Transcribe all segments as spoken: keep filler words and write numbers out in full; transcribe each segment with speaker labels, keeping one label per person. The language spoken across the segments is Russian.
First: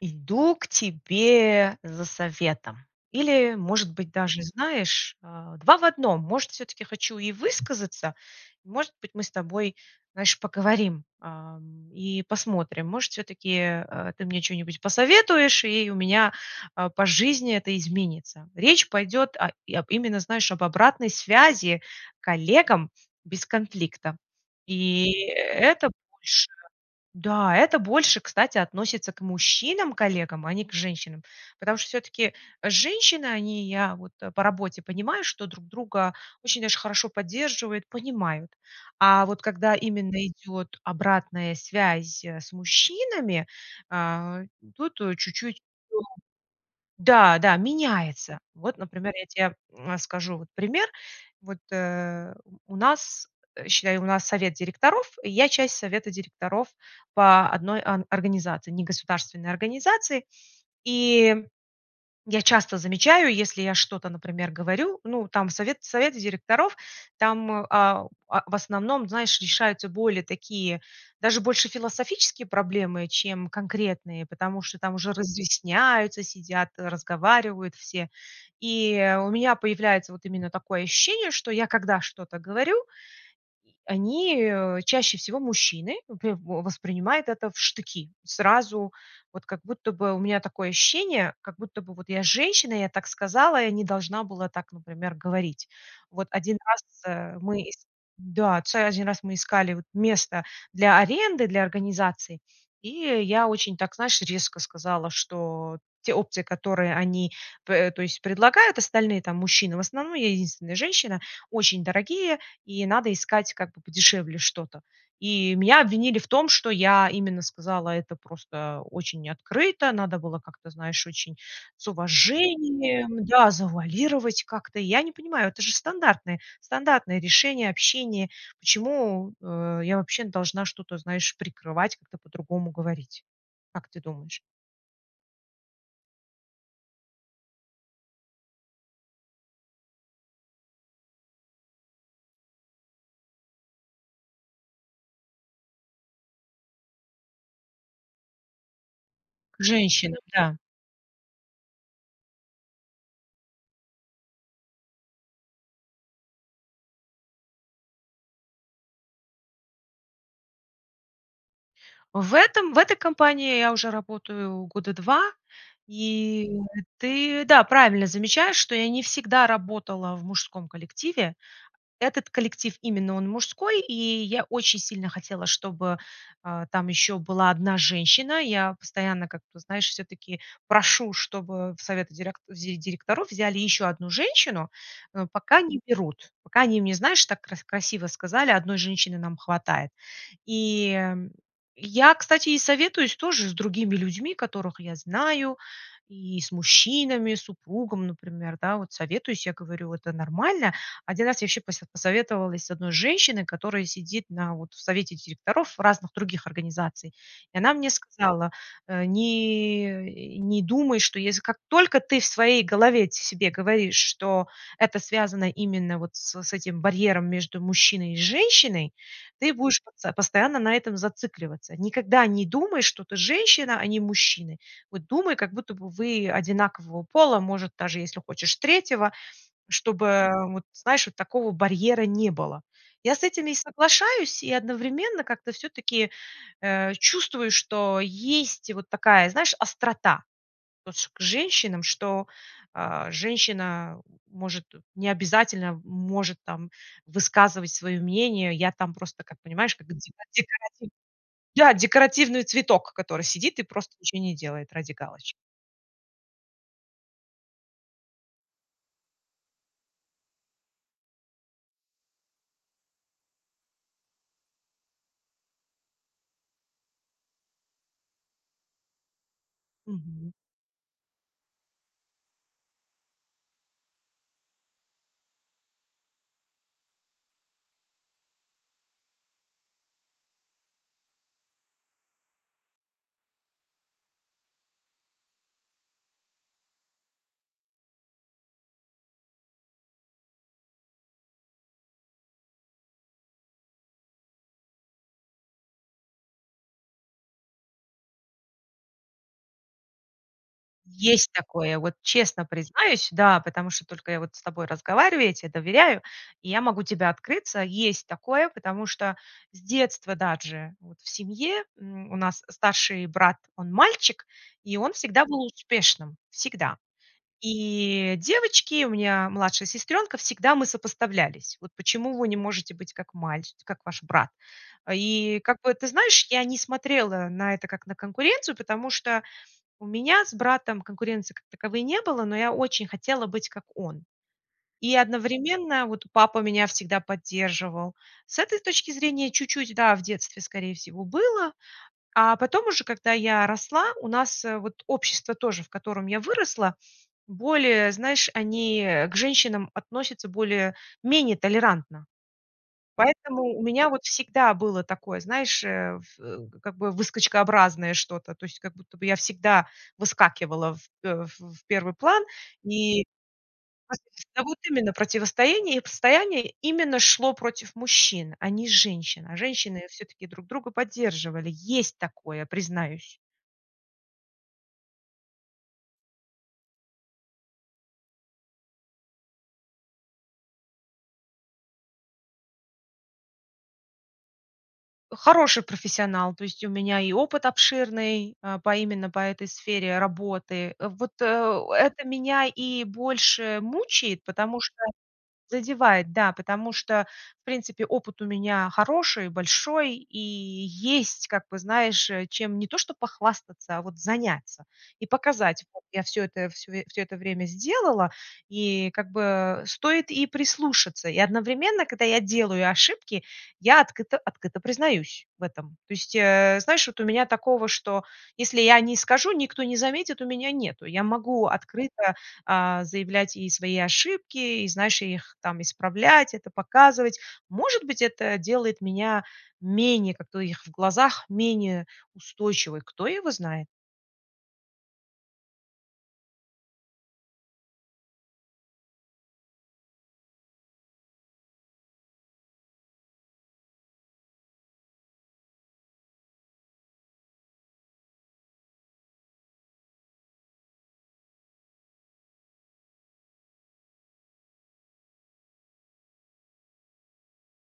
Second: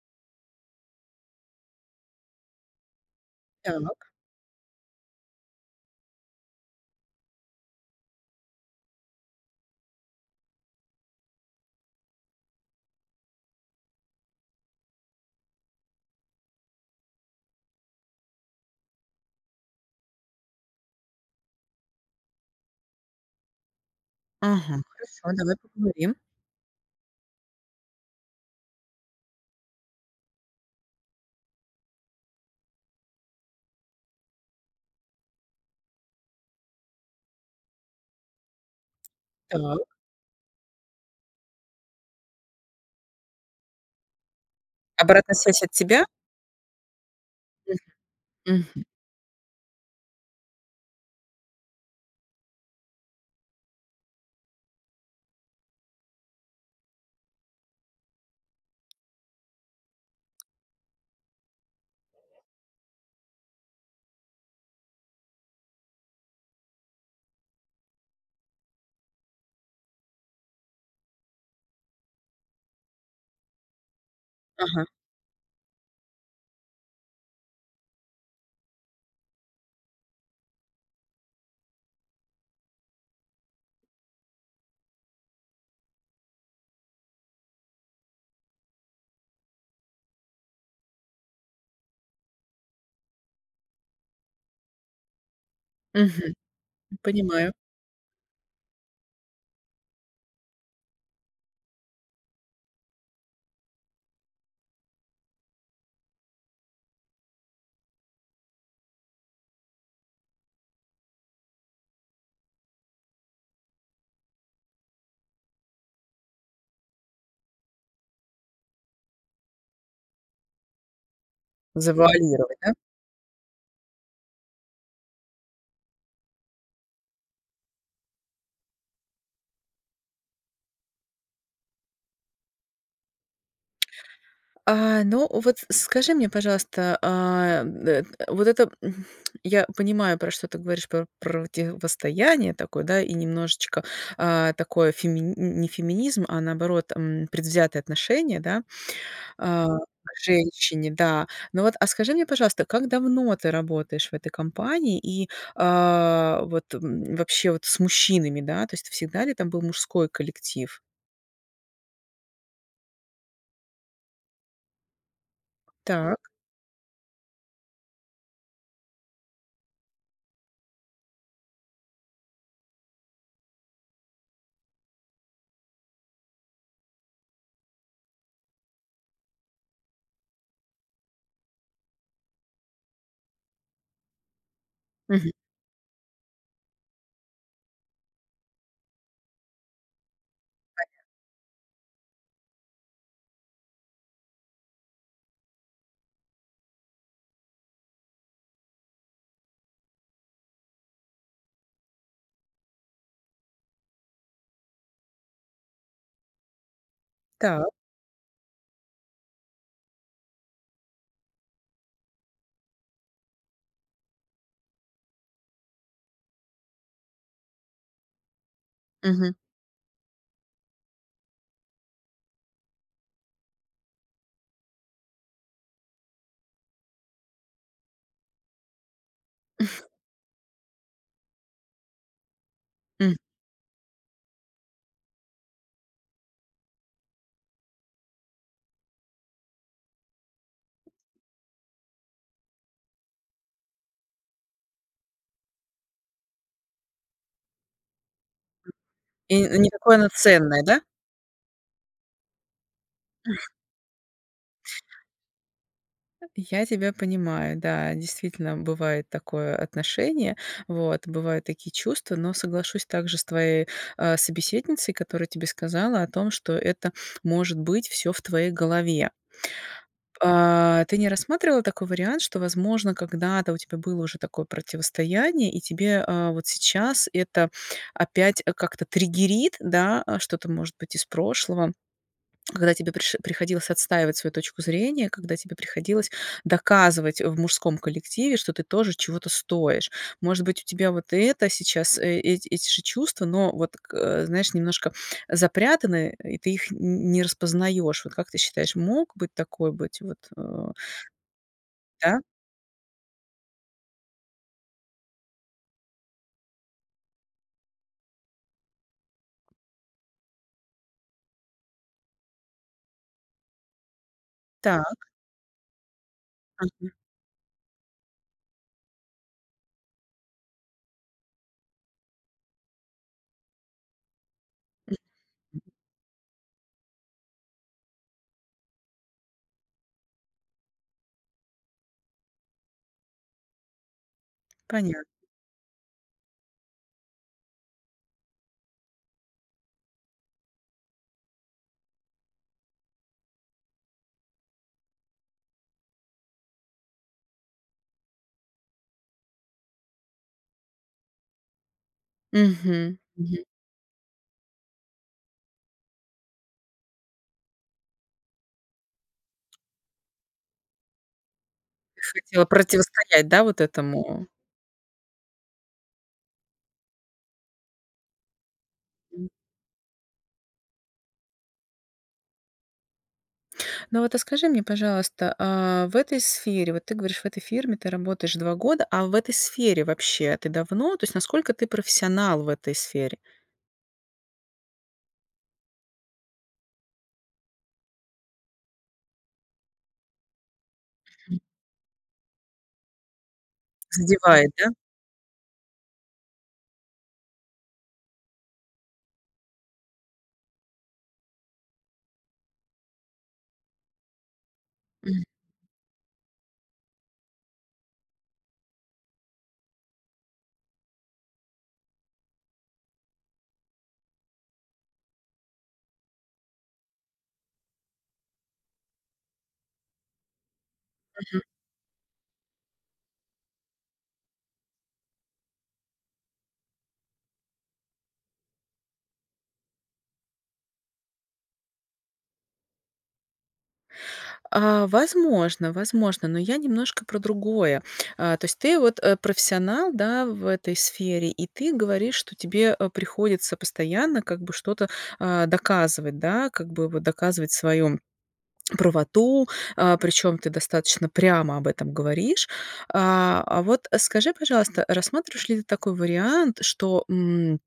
Speaker 1: Иду к тебе за советом. Или, может
Speaker 2: Так.
Speaker 1: быть, даже и знаешь, а, два в одном. Может, всё-таки хочу и высказаться, может быть, мы с тобой, знаешь, поговорим, а, м, и посмотрим. Может, всё-таки, э, ты мне чё-нибудь посоветуешь, и у меня, а, по жизни это изменится. Речь пойдёт о об именно, знаешь, об обратной связи коллегам без конфликта.
Speaker 2: Ага,
Speaker 1: И
Speaker 2: хорошо, давай
Speaker 1: это
Speaker 2: поговорим.
Speaker 1: больше да, это больше, кстати, относится к мужчинам-коллегам, а не к женщинам. Потому что всё-таки женщины, они, я вот по работе понимаю, что друг друга очень даже хорошо поддерживают, понимают. А вот когда
Speaker 2: Так.
Speaker 1: именно идёт обратная связь с мужчинами, а, тут, э,
Speaker 2: Обратная
Speaker 1: чуть-чуть, [unintelligible]
Speaker 2: связь от тебя?
Speaker 1: да, да,
Speaker 2: Мгм.
Speaker 1: меняется. Вот,
Speaker 2: Мгм.
Speaker 1: например, я те, э, скажу вот пример. Вот, э, у нас, считай, у нас совет директоров, и я часть совета директоров по одной о организации, негосударственной организации. И я часто замечаю, если я что-то, например, говорю, ну там в совет совете директоров, там, а, в в основном, знаешь, решаются более такие, даже больше философические проблемы, чем конкретные, потому что
Speaker 2: Ага.
Speaker 1: там уже разъясняются, сидят, разговаривают все. И у меня появляется вот именно такое ощущение, что я когда что-то говорю... они, э, чаще всего мужчины, вопре воспринимают это в штыки. Сразу, вот как будто бы у меня такое ощущение, как будто бы вот я женщина, я так сказала, я не должна была так, например, говорить. Вот
Speaker 2: Мгм.
Speaker 1: один раз раз, э,
Speaker 2: Понимаю.
Speaker 1: мы ис да, ц один раз раз мы искали место для аренды, для организации, и я очень так, знаешь, резко сказала, что те опции, которые они пе то есть предлагают остальные там мужчины, в основном, я единственная женщина, очень дорогие и надо искать как бы подешевле что-то. И меня обвинили в том, что я именно сказала это просто очень открыто, надо было как-то, знаешь, очень с
Speaker 2: Завуалировать, да?
Speaker 1: уважением, да, завуалировать как-то. И я не понимаю, это же стандартное стандартное решение, общение. Почему, э, я вообще должна что-то, знаешь, прикрывать, как-то по-другому говорить? Как ты думаешь?
Speaker 2: А, ну вот скажи мне, пожалуйста, а, м, т вот эта, м, я понимаю, про что ты говоришь, про противостояние такое, да, и немножечко, а, такое фемини не феминизм, а наоборот, м, предвзятое отношение, да,
Speaker 1: К
Speaker 2: а,
Speaker 1: женщинам,
Speaker 2: к
Speaker 1: да.
Speaker 2: женщине, да. Но вот, а, скажи мне, пожалуйста, как давно ты работаешь в этой компании и, а, вот, м, вообще вот с мужчинами, да, то есть всегда ли там был мужской коллектив?
Speaker 1: В этой в этой компании я уже работаю года два.
Speaker 2: Так.
Speaker 1: И ты, да, правильно замечаешь, что я не всегда работала в мужском коллективе. Этот коллектив, именно он, мужской, и я очень сильно хотела, чтобы, а, там еще была одна женщина. Я постоянно как-то, знаешь, все-таки прошу, чтобы в советы дерек директоров взяли еще одну женщину, но
Speaker 2: Мгм.
Speaker 1: пока не берут. Пока они мне, знаешь, так кра красиво сказали: "одной женщины нам хватает". И,
Speaker 2: Понятно.
Speaker 1: э, я, кстати, и советуюсь тоже с другими людьми, которых я знаю, и с мужчинами, с супругом, например, да. Вот советуюсь, я говорю: "Это нормально?" Один раз я еще посе посоветовалась с одной женщиной, которая сидит на вот в совете директоров разных других организаций, и
Speaker 2: Так.
Speaker 1: она мне сказала: "Э, не не думай, что если как только ты в своей голове себе говоришь, что это связано именно вот с с этим барьером между мужчиной и женщиной,
Speaker 2: Мгм.
Speaker 1: ты будешь потсо постоянно на этом зацикливаться. Никогда не думай, что ты женщина, а они мужчины. Вот думай, как будто вы одинакового пола, может, даже если хочешь, третьего, чтобы, э, вот знаешь, вот такого барьера не было".
Speaker 2: М.
Speaker 1: Я с этим и соглашаюсь, и одновременно как-то все-таки, э, чувствую, что есть вот такая, знаешь, острота вот ск к женщинам, что, а, женщина может не обязательно может там высказывать свое мнение. Я там просто, как
Speaker 2: И не
Speaker 1: понимаешь, как
Speaker 2: такое
Speaker 1: деко
Speaker 2: оно ценное, да?
Speaker 1: декоративный да, декоративный цветок, который сидит и просто ничего не делает ради галочки.
Speaker 2: Я тебя понимаю, да, действительно, бывает такое отношение, вот, бывают такие чувства, но соглашусь также с твоей, э, собеседницей, которая тебе сказала о том, что это может быть всё в твоей голове.
Speaker 1: Мгм.
Speaker 2: А, ты не рассматривала такой вариант, что, возможно, когда-то у тебя было уже такое противостояние и тебе, э, вот сейчас это опять как-то триггерит, да, что-то, может быть, из прошлого, когда тебе приш приходилось отстаивать свою точку зрения, когда тебе приходилось доказывать, э, в мужском коллективе, что ты тоже чего-то стоишь? Может быть, у тебя вот это сейчас, э, эти эти же чувства, но вот, э, знаешь, немножко запрятаны, и ты их н не распознаешь. Вот как ты считаешь, мог быть такой быть вот, э
Speaker 1: Есть такое! Вот
Speaker 2: Да?
Speaker 1: честно признаюсь, да, потому что только я с тобой разговариваю, я те доверяю, и я могу тебя открыться. Есть такое, потому что с детства даже вот в семье, м, у нас старший брат, он мальчик, и он
Speaker 2: Так.
Speaker 1: всегда был успешным. Всегда.
Speaker 2: Мгм.
Speaker 1: И девочки, у меня младшая сестрёнка, всегда мы сопоставлялись. Вот почему вы не можете быть как маль как ваш брат?
Speaker 2: Мгм.
Speaker 1: И как бы, ты знаешь, я не смотрела на это как на конкуренцию, потому что у меня с братом конкуренции как таковой не было, но я очень хотела быть как он. И
Speaker 2: Понятно.
Speaker 1: одновременно вот папа меня всегда поддерживал. С этой точки зрения чуть-чуть, да, в детстве, скорее всего, было, а потом уже, когда я росла, у нас вот общество тоже, в котором я выросла, более, знаешь, они к женщинам относятся более-менее толерантно.
Speaker 2: Мгм,
Speaker 1: Поэтому
Speaker 2: мгм.
Speaker 1: у меня вот всегда было такое, знаешь, э, в как бы выскочкообразное что-то, то есть как будто бы я всегда выскакивала, в, э, в в первый
Speaker 2: Ты
Speaker 1: план.
Speaker 2: хотела
Speaker 1: И
Speaker 2: противостоять, да, вот
Speaker 1: по
Speaker 2: этому?
Speaker 1: сути, вот именно противостоение постояние именно шло против мужчин, а не женщин.
Speaker 2: М.
Speaker 1: А женщины всё-таки друг друга поддерживали. Есть такое, признаюсь!
Speaker 2: Но вот, а скажи мне, пожалуйста, а в этой сфере, вот ты говоришь, в этой фирме ты работаешь два года, а в этой сфере вообще ты давно, то есть насколько ты профессионал в этой сфере?
Speaker 1: Хороший профессионал, то есть у меня и опыт обширный, а, по именно по этой сфере работы. Вот,
Speaker 2: М.
Speaker 1: э это меня и больше мучает,
Speaker 2: Задевает,
Speaker 1: потому
Speaker 2: да?
Speaker 1: что Задевает, да, потому что, в принципе, опыт у меня хороший, большой, и есть как бы, знаешь, э, чем не то что похвастаться, а вот заняться и
Speaker 2: М.
Speaker 1: показать: вот я всё это всё всё это время сделала, и как бы стоит и прислушаться. И одновременно, когда я делаю ошибки, я открыто открыто признаюсь в этом. То есть, э, знаешь, вот у меня такого, что если я не скажу, никто не заметит, у меня нету. Я
Speaker 2: Мгм.
Speaker 1: могу открыто, а, заявлять и свои ошибки, и, знаешь, их там исправлять, это показывать. Может быть, это делает меня менее как-то у их в глазах менее устойчивой, кто его знает.
Speaker 2: А возможно, возможно, но я немножко про другое. А то есть ты вот, э, профессионал, да, в этой сфере, и ты говоришь, что тебе, э, приходится постоянно, как бы, что-то, а, доказывать, да, как бы доказывать вот свою правоту, а, причём ты достаточно прямо об этом говоришь. А, а вот скажи, пожалуйста, рассматриваешь ли ты такой вариант, что, м,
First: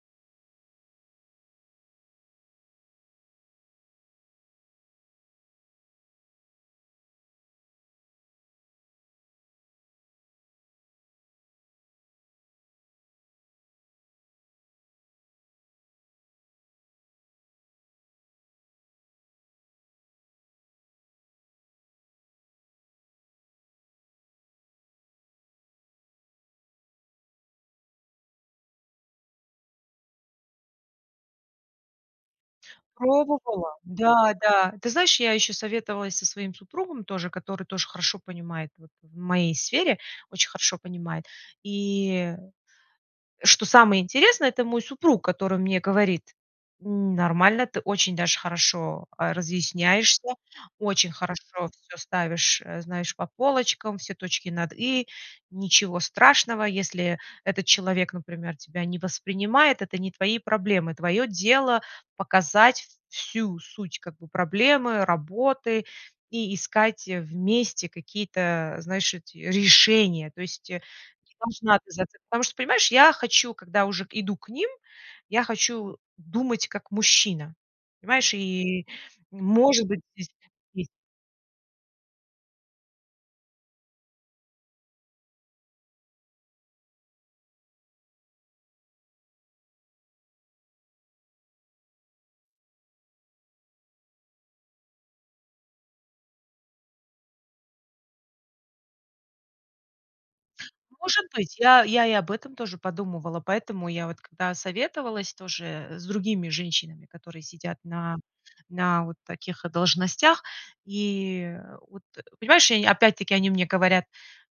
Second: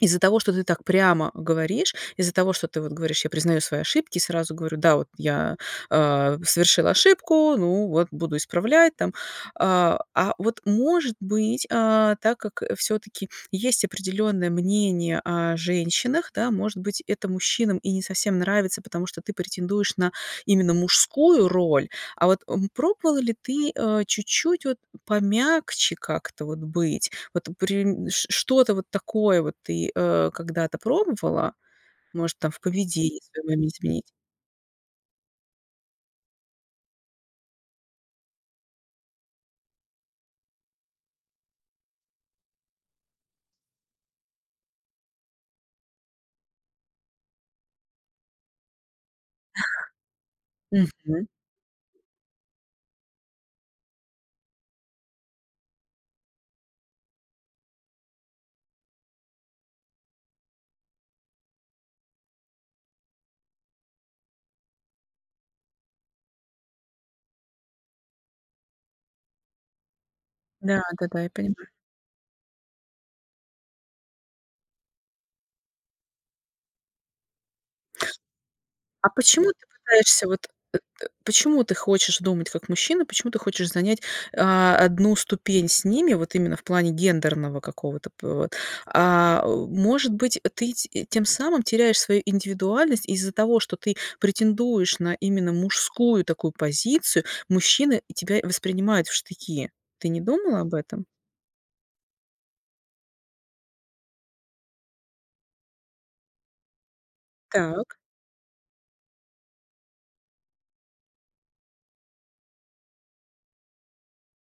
Speaker 2: из-за того, что ты так прямо говоришь, из-за того, что ты вот говоришь: "Я признаю свои ошибки и сразу говорю, да, вот я, э, совершила ошибку, ну вот буду исправлять там". А, а вот, может быть, а, так как всё-таки есть определённое мнение о женщинах, да, может быть, это мужчинам и не совсем нравится, потому что ты претендуешь на именно мужскую роль, а вот, м, пробовала ли ты, э, чуть-чуть вот помягче как-то вот быть? Вот при ш что-то вот такое вот ты, э, когда-то пробовала? Может, там в поведении своём
Speaker 1: Пробовала.
Speaker 2: изменить?
Speaker 1: Да-да. Ты знаешь, я ещё советовалась со своим супругом тоже, который тоже хорошо понимает вот в моей сфере, очень хорошо понимает. И что самое интересное, это мой супруг, который мне говорит: "Нормально, ты очень даже хорошо, а, разъясняешься,
Speaker 2: Мгм.
Speaker 1: очень хорошо всё ставишь, э, знаешь, по полочкам, все точки над и. Ничего страшного, если этот человек, например, тебя не воспринимает, это не твои проблемы. Твоё дело- показать всю суть, как бы, проблемы, работы и искать вместе какие-то, знаешь, эти решения". То есть, э,
Speaker 2: Да-да-да. Я понимаю.
Speaker 1: неважно. [unintelligible] Потому что, понимаешь, я хочу когда уже иду к ним, я хочу думать как мужчина. Понимаешь, и,
Speaker 2: А почему ты
Speaker 1: может быть,
Speaker 2: пытаешься
Speaker 1: здесь
Speaker 2: вот, э
Speaker 1: есть
Speaker 2: э, почему ты хочешь думать как мужчина, почему ты хочешь занять, а, одну ступень с ними, вот именно в плане гендерного какого-то пот А, может быть, ты т тем самым теряешь свою индивидуальность из-за того, что ты претендуешь на именно мужскую такую позицию, мужчины и тебя воспринимают в штыки. Ты не думала об этом?
Speaker 1: Может быть. Я я я и об этом тоже подумывала. Поэтому я вот когда советовалась тоже с другими женщинами, которые сидят
Speaker 2: Так.
Speaker 1: на на вот таких должностях. И вот, понимаешь, они мне опять-таки говорят:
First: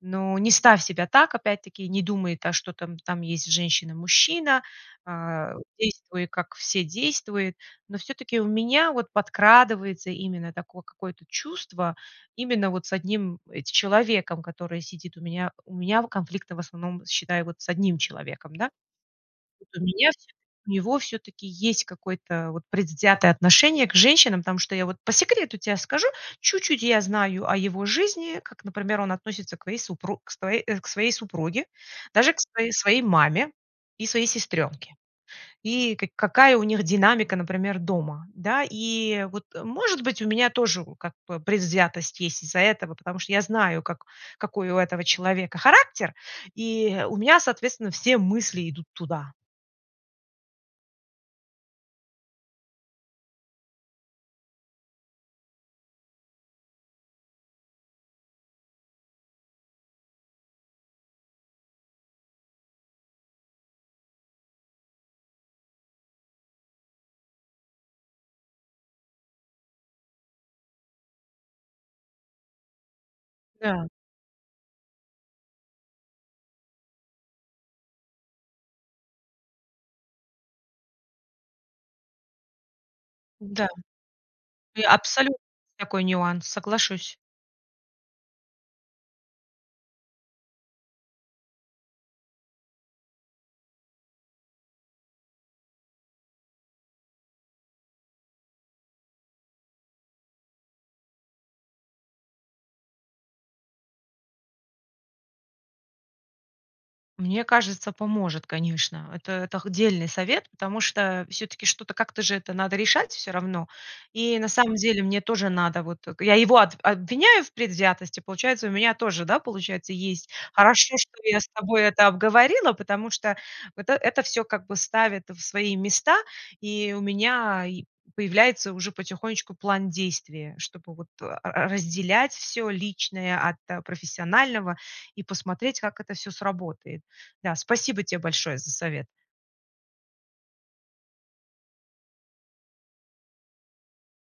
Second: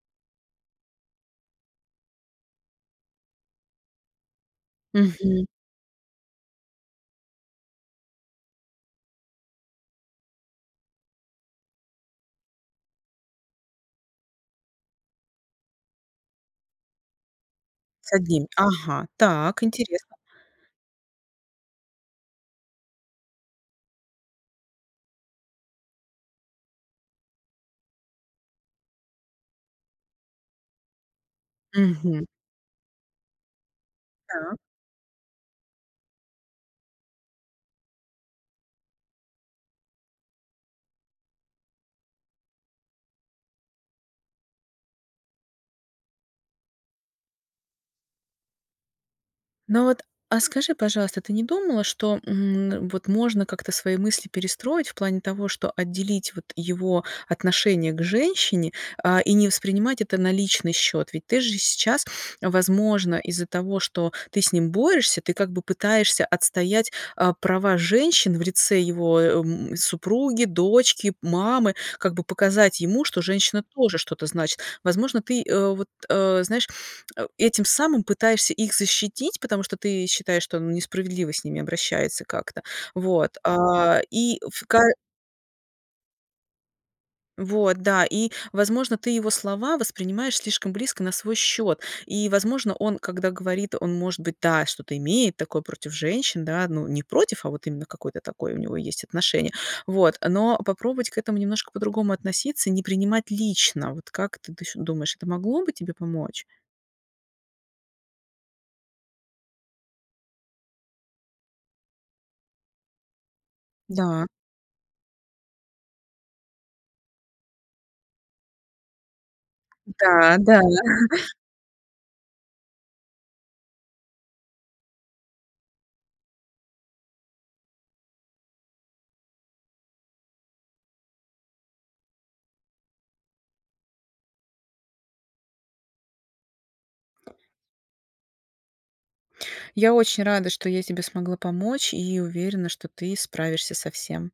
Speaker 1: "Ну, не ставь себя так, опять-таки не думай, да, что там там есть женщина-мужчина,
Speaker 2: Мгм.
Speaker 1: а, действуй, как все действуют". Но всё-таки у меня вот подкрадывается именно такое какое-то чувство, именно вот с одним эт человеком, который сидит у меня. У меня конфликты в основном, считай, вот с одним
Speaker 2: С одним.
Speaker 1: человеком, да.
Speaker 2: Ага, так
Speaker 1: У меня
Speaker 2: интересно.
Speaker 1: всё-таки, от него всё-таки есть какое-то вот предвзятое отношение к женщинам, потому что я вот по секрету те скажу, чуть-чуть я знаю о его жизни, как, например, он относится к вое супруг к свое э, к своей супруге,
Speaker 2: Мгм.
Speaker 1: даже к своей своей маме и своей
Speaker 2: Да.
Speaker 1: сестренке, и каки какая у них динамика, например, дома, да. И вот, э, может быть, у меня тоже, вот, как бы предвзятость есть из-за этого, потому что я знаю, как какой у этого человека характер, и у меня, соответственно, все мысли идут туда.
Speaker 2: Ну, вот, а скажи, пожалуйста, ты не думала, что, м, вот можно как-то свои мысли перестроить в плане того, что отделить вот его отношение к женщине, а, и не воспринимать это на личный счет. Ведь ты же сейчас, возможно, из-за того, что ты с ним борешься, ты как бы пытаешься отстоять, а, права женщин в лице его, а, м, супруги, дочки, мамы, как бы показать ему, что женщина
Speaker 1: Да.
Speaker 2: тоже что-то значит. Возможно, ты, э, вот, э, знаешь, э, этим самым пытаешься их защитить, потому что ты считаешь, что он несправедливо с ними обращается как-то. Вот,
Speaker 1: Да,
Speaker 2: а и в ка
Speaker 1: и абсолютно такой нюанс, соглашусь.
Speaker 2: Вот, да, и, возможно, ты его слова воспринимаешь слишком близко на свой счет, и, возможно, он, когда говорит, он, может быть, да, что-то имеет такое против женщин, да, ну, не против, а вот именно какое-то такое у него есть отношение, вот. Но попробовать к этому немножко по-другому относиться и не принимать лично. А вот как ты ты с думаешь, это могло бы тебе помочь?
Speaker 1: Мне кажется, поможет, конечно. Это это х дельный совет, потому что всё-таки что-то как-то же это надо решать всё равно.
Speaker 2: Да.
Speaker 1: И на самом деле мне тоже надо, вот. Я его об обвиняю в предвзятости, получается, и у меня тоже, да, получается, есть
Speaker 2: Да, да.
Speaker 1: Хорошо, что я с тобой это обговорила, потому что вот это это всё как бы ставит в свои места, и у меня и появляется уже потихонечку план действий, чтобы вот р разделять всё личное от профессионального и посмотреть, как это всё сработает. Да, спасибо те большое за совет!
Speaker 2: Я очень рада, что я тебе смогла помочь, и уверена, что ты справишься со всем.